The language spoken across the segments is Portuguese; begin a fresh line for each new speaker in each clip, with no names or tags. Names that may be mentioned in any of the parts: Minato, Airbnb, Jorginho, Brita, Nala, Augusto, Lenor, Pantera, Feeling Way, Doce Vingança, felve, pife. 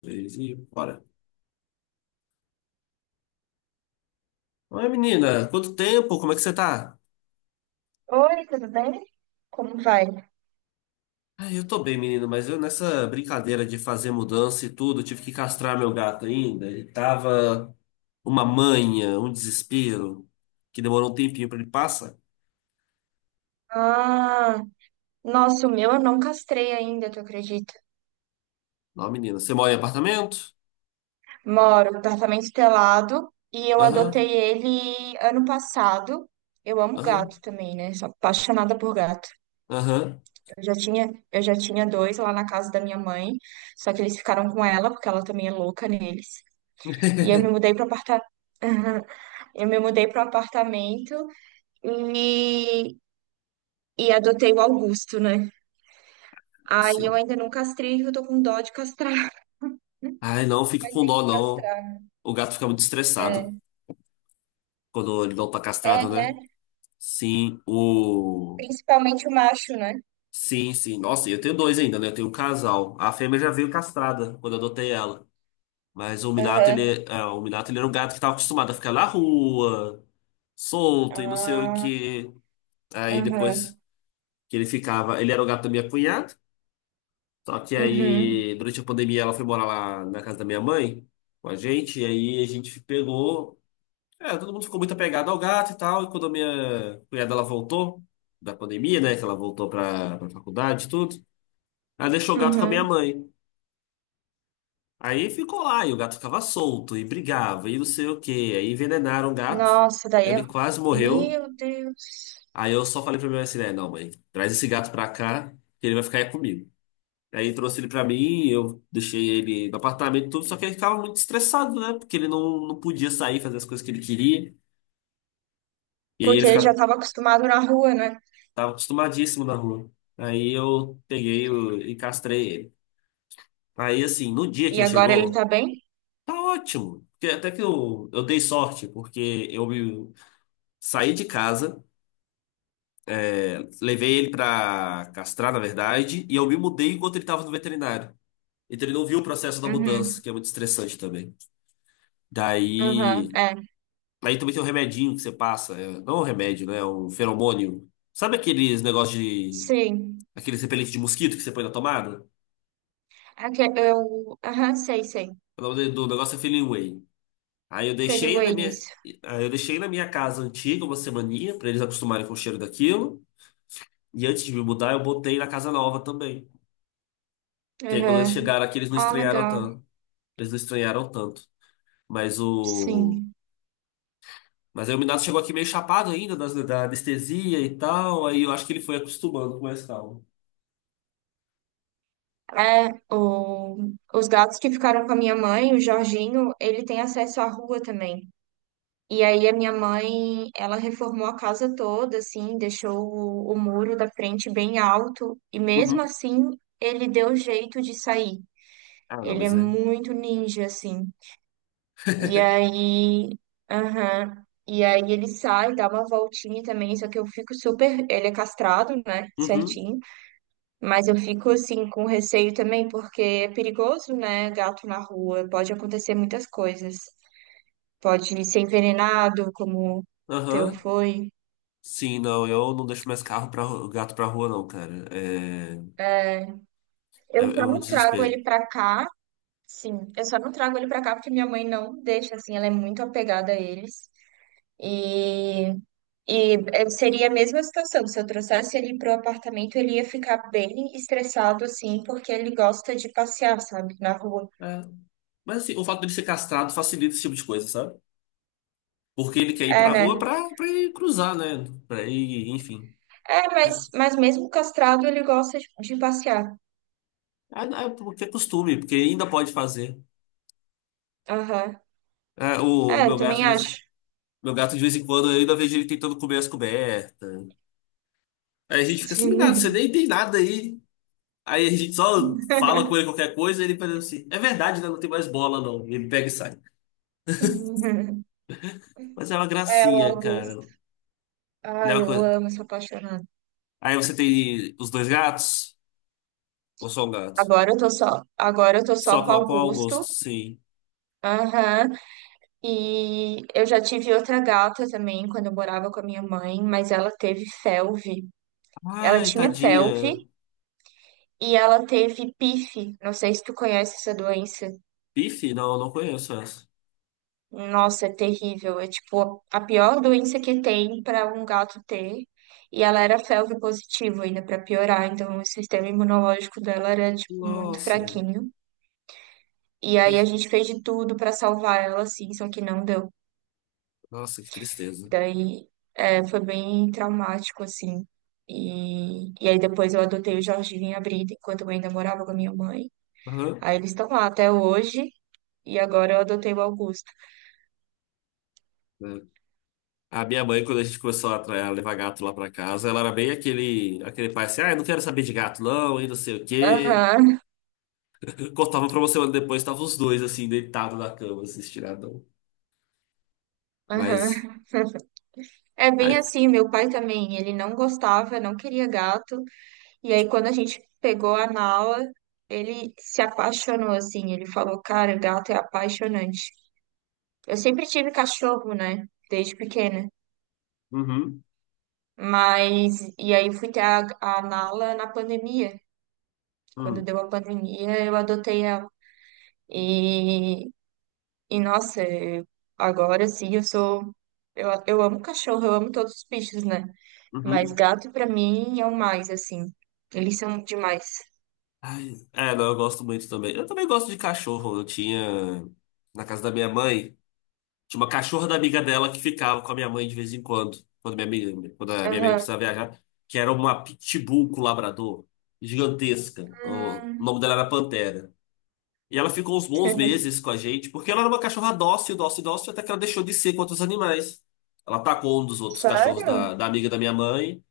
Três e bora. Oi, menina, quanto tempo? Como é que você tá?
Oi, tudo bem? Como vai?
Ah, eu tô bem, menino, mas eu nessa brincadeira de fazer mudança e tudo, eu tive que castrar meu gato ainda. Ele tava uma manha, um desespero, que demorou um tempinho pra ele passar.
Ah, nossa, o meu eu não castrei ainda, tu acredita?
Não, menina, você mora em apartamento?
Moro no apartamento telado e eu
Aham,
adotei ele ano passado. Eu amo gato
aham,
também, né? Sou apaixonada por gato.
aham.
Eu já tinha dois lá na casa da minha mãe, só que eles ficaram com ela porque ela também é louca neles. E eu me mudei para aparta... eu me mudei para o apartamento e e adotei o Augusto, né? Aí eu
Sim.
ainda não castrei, eu tô com dó de castrar.
Ai, não, fica
Mas
com
tem
dó,
que
não.
castrar, né?
O gato fica muito estressado quando ele não tá
É,
castrado, né?
né?
Sim, o.
Principalmente o macho, né?
Sim, sim. Nossa, e eu tenho dois ainda, né? Eu tenho um casal. A fêmea já veio castrada quando eu adotei ela. Mas o Minato,
Aham.
ele era um gato que estava acostumado a ficar na rua, solto e não sei o
Ah,
que. Aí
aham.
depois que ele ficava, ele era o gato da minha cunhada. Só que
Uhum.
aí, durante a pandemia, ela foi morar lá na casa da minha mãe com a gente. E aí a gente pegou. É, todo mundo ficou muito apegado ao gato e tal. E quando a minha cunhada ela voltou da pandemia, né? Que ela voltou pra faculdade e tudo. Ela deixou o gato com a minha
Uhum.
mãe. Aí ficou lá, e o gato ficava solto, e brigava, e não sei o quê. Aí envenenaram o gato,
Nossa, daí eu...
ele quase morreu.
Meu Deus.
Aí eu só falei pra minha mãe assim, né, não, mãe, traz esse gato pra cá, que ele vai ficar aí comigo. Aí trouxe ele pra mim, eu deixei ele no apartamento e tudo, só que ele ficava muito estressado, né? Porque ele não podia sair, fazer as coisas que ele queria. E aí
Porque ele já estava acostumado na rua, né?
tava acostumadíssimo na rua. Aí eu peguei e castrei ele. Aí, assim, no dia que
E
ele
agora ele
chegou,
tá bem?
tá ótimo. Porque até que eu dei sorte, porque eu me saí de casa, levei ele pra castrar, na verdade, e eu me mudei enquanto ele tava no veterinário. Então ele não viu o processo da mudança,
Uhum.
que é muito estressante também.
Aham.
Daí.
É.
Aí também tem um remedinho que você passa, é, não é um remédio, né? É um feromônio. Sabe aqueles negócios de.
Sim.
Aqueles repelentes de mosquito que você põe na tomada?
É que eu... Aham, sei, sei.
O nome do negócio é Feeling Way. Aí eu
Feliu
deixei na minha.
eles.
Aí eu deixei na minha casa antiga uma semaninha, pra eles acostumarem com o cheiro daquilo. E antes de me mudar, eu botei na casa nova também. Que aí quando eles
Aham.
chegaram aqui, eles não
Ah,
estranharam
legal.
tanto. Eles não estranharam tanto. Mas o.
Sim.
Mas aí o Minato chegou aqui meio chapado ainda da anestesia e tal. Aí eu acho que ele foi acostumando com mais calma.
É, o... os gatos que ficaram com a minha mãe, o Jorginho, ele tem acesso à rua também. E aí a minha mãe, ela reformou a casa toda, assim, deixou o muro da frente bem alto e
Uhum.
mesmo assim ele deu jeito de sair.
Ah, não,
Ele é
mas é.
muito ninja, assim. E aí, aham. E aí ele sai, dá uma voltinha também, só que eu fico super, ele é castrado, né,
Uhum.
certinho, mas eu fico assim com receio também porque é perigoso, né, gato na rua, pode acontecer muitas coisas. Pode ser envenenado, como o teu
Aham.
foi.
Sim, não, eu não deixo mais carro para gato pra rua, não, cara. É, é,
Eu
é
só
um
não trago
desespero.
ele pra cá, sim. Eu só não trago ele pra cá porque minha mãe não deixa, assim, ela é muito apegada a eles. E, seria a mesma situação. Se eu trouxesse ele pro apartamento, ele ia ficar bem estressado, assim, porque ele gosta de passear, sabe, na rua.
É. Mas assim, o fato dele ser castrado facilita esse tipo de coisa, sabe? Porque ele quer ir
É,
pra rua
né?
pra, ir cruzar, né? Pra ir, enfim.
É,
Ah,
mas mesmo castrado, ele gosta de passear.
é porque é costume, porque ainda pode fazer.
Aham.
Ah, o
É, eu
meu gato,
também acho.
de vez em quando, eu ainda vejo ele tentando comer as cobertas. Aí a gente fica assim, nada, você nem tem nada aí. Aí a gente só fala com ele qualquer coisa e ele fala assim: é verdade, né? Não tem mais bola, não. E ele pega e sai. Mas é uma
É, o
gracinha,
Augusto.
cara. Ele é
Ai,
uma
eu
coisa.
amo, sou apaixonada.
Aí você tem os dois gatos? Ou só um gato?
Agora eu tô só
Só
com o
qual o gosto?
Augusto.
Sim.
Aham. E eu já tive outra gata também quando eu morava com a minha mãe, mas ela teve felve. Ela
Ai,
tinha felve
tadinha.
e ela teve pife. Não sei se tu conhece essa doença.
Bife? Não, não conheço essa.
Nossa, é terrível. É tipo a pior doença que tem para um gato ter. E ela era felve positivo ainda para piorar, então o sistema imunológico dela era tipo, muito
Nossa.
fraquinho. E aí a
Ai,
gente fez de tudo para salvar ela, assim, só que não deu.
nossa, que tristeza.
Daí é, foi bem traumático, assim. E aí depois eu adotei o Jorginho e a Brita enquanto eu ainda morava com a minha mãe.
Aham.
Aí eles estão lá até hoje. E agora eu adotei o Augusto.
É. A minha mãe, quando a gente começou a a levar gato lá pra casa, ela era bem aquele, pai assim, ah, eu não quero saber de gato não, e não sei o quê.
Aham,
Cortava pra uma semana depois, estavam os dois assim, deitados na cama, assim, estiradão. Mas,
aham. É
ai,
bem assim, meu pai também. Ele não gostava, não queria gato. E aí quando a gente pegou a Nala, ele se apaixonou, assim. Ele falou, cara, gato é apaixonante. Eu sempre tive cachorro, né? Desde pequena.
uhum,
Mas, e aí eu fui ter a Nala na pandemia. Quando
uhum,
deu a pandemia, eu adotei ela. E, e nossa, eu- agora sim eu sou. Eu amo cachorro, eu amo todos os bichos, né? Mas
uhum.
gato pra mim é o mais, assim. Eles são demais.
Ai, é, não, eu gosto muito também. Eu também gosto de cachorro, eu tinha na casa da minha mãe. Tinha uma cachorra da amiga dela que ficava com a minha mãe de vez em quando, quando a minha amiga
Aham.
precisava viajar, que era uma pitbull com labrador, gigantesca. O
Hum.
nome dela era Pantera. E ela ficou uns bons meses com a gente, porque ela era uma cachorra dócil, dócil, dócil, até que ela deixou de ser com outros animais. Ela atacou um dos outros cachorros
Sério?
da, amiga da minha mãe.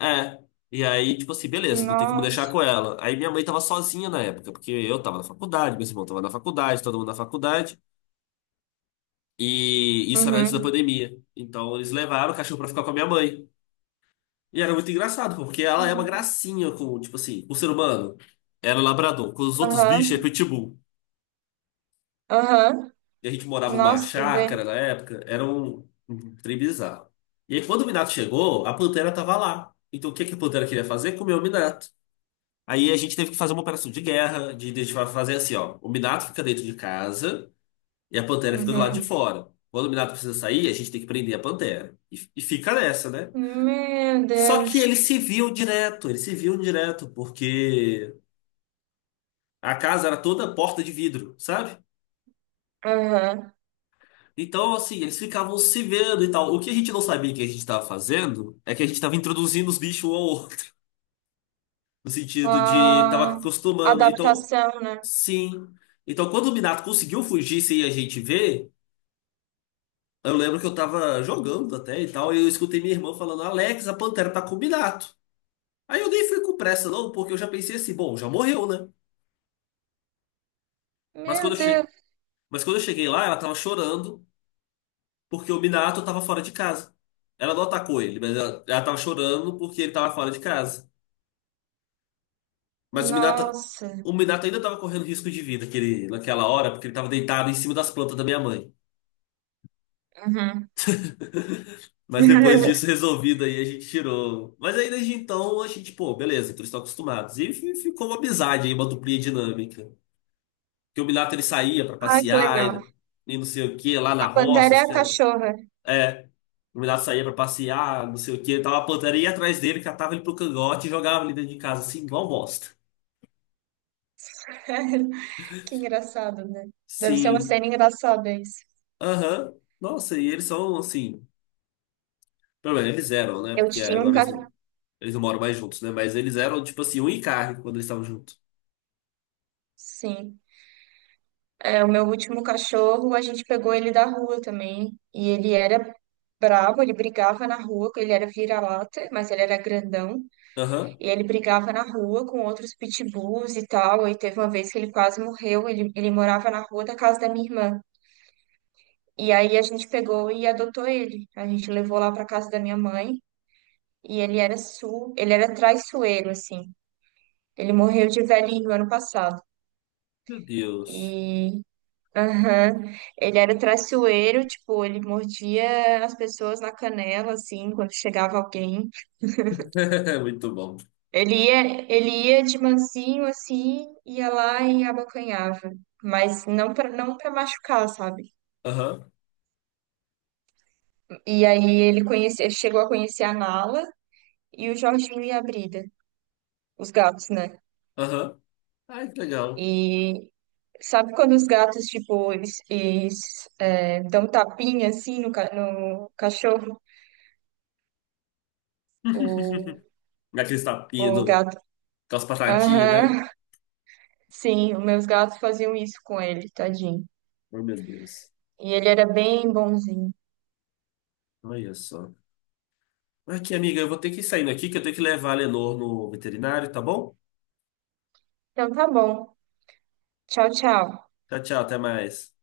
É. E aí, tipo assim, beleza, não tem como deixar
Nossa.
com ela. Aí minha mãe tava sozinha na época, porque eu tava na faculdade, meu irmão tava na faculdade, todo mundo na faculdade. E isso era antes da
Uhum.
pandemia. Então eles levaram o cachorro pra ficar com a minha mãe. E era muito engraçado, porque ela é uma
Hum.
gracinha com, tipo assim, o ser humano. Era labrador. Com os outros bichos é
Aham.
pitbull.
Aham.
E a gente morava numa
Nossa, tu vê?
chácara na época. Era um trem bizarro. E aí quando o Minato chegou, a Pantera tava lá. Então o que que a Pantera queria fazer? Comer o Minato. Aí a gente teve que fazer uma operação de guerra, de fazer assim, ó. O Minato fica dentro de casa. E a Pantera fica do lado de
Uhum.
fora. Quando o Minato precisa sair, a gente tem que prender a Pantera. E fica nessa, né?
Meu
Só
Deus.
que eles se viam direto, eles se viam direto, porque a casa era toda porta de vidro, sabe?
Aham.
Então, assim, eles ficavam se vendo e tal. O que a gente não sabia que a gente estava fazendo é que a gente estava introduzindo os bichos um ao outro, no sentido de estava
A
acostumando. Então,
adaptação, né?
sim. Então, quando o Minato conseguiu fugir sem a gente ver. Eu lembro que eu tava jogando até e tal, e eu escutei minha irmã falando, Alex, a Pantera tá com o Minato. Aí eu nem fui com pressa, não, porque eu já pensei assim, bom, já morreu, né? Mas quando
Meu
eu cheguei,
Deus,
mas quando eu cheguei lá, ela tava chorando porque o Minato tava fora de casa. Ela não atacou ele, mas ela tava chorando porque ele tava fora de casa. Mas o Minato,
nossa.
o Minato ainda tava correndo risco de vida aquele, naquela hora, porque ele tava deitado em cima das plantas da minha mãe.
Uhum.
Mas depois disso resolvido aí, a gente tirou. Mas aí desde então a gente, pô, beleza, então eles estão acostumados. E ficou uma amizade aí, uma duplinha dinâmica. Que o Minato ele saía pra
Ai, que
passear
legal.
e, não sei o que lá na
A
roça.
Pantera é a cachorra.
É, o Minato saía pra passear, não sei o que. Tava a plantaria ia atrás dele, catava ele pro cangote e jogava ele dentro de casa, assim, igual bosta.
Que engraçado, né? Deve ser uma
Sim,
cena engraçada isso.
aham. Nossa, e eles são assim. Pelo menos eles eram, né?
Eu
Porque
tinha um
agora eles,
cachorro.
eles não moram mais juntos, né? Mas eles eram, tipo assim, um e carne quando eles estavam juntos.
Sim. É, o meu último cachorro, a gente pegou ele da rua também. E ele era bravo, ele brigava na rua, ele era vira-lata, mas ele era grandão.
Aham.
E ele brigava na rua com outros pitbulls e tal. E teve uma vez que ele quase morreu. Ele morava na rua da casa da minha irmã. E aí a gente pegou e adotou ele. A gente levou lá para casa da minha mãe. E ele era su, ele era traiçoeiro, assim. Ele morreu de velhinho ano passado.
Meu Deus.
E aham, ele era traiçoeiro, tipo, ele mordia as pessoas na canela, assim, quando chegava alguém.
É muito bom.
Ele ia, ele ia de mansinho assim, ia lá e abocanhava, mas não para machucar, sabe?
Aham,
E aí ele conhece, chegou a conhecer a Nala e o Jorginho e a Brida, os gatos, né?
aham. Ai, que legal.
E sabe quando os gatos tipo eles, dão um tapinha assim no, ca- no cachorro, o,
Aqueles tapinhas,
o gato.
aquelas patadinhas, né?
Aham. Sim, os meus gatos faziam isso com ele, tadinho.
Oh, meu Deus.
E ele era bem bonzinho.
Olha só. Aqui, amiga, eu vou ter que ir saindo aqui, que eu tenho que levar a Lenor no veterinário, tá bom?
Então tá bom. Tchau, tchau.
Tchau, tchau, até mais.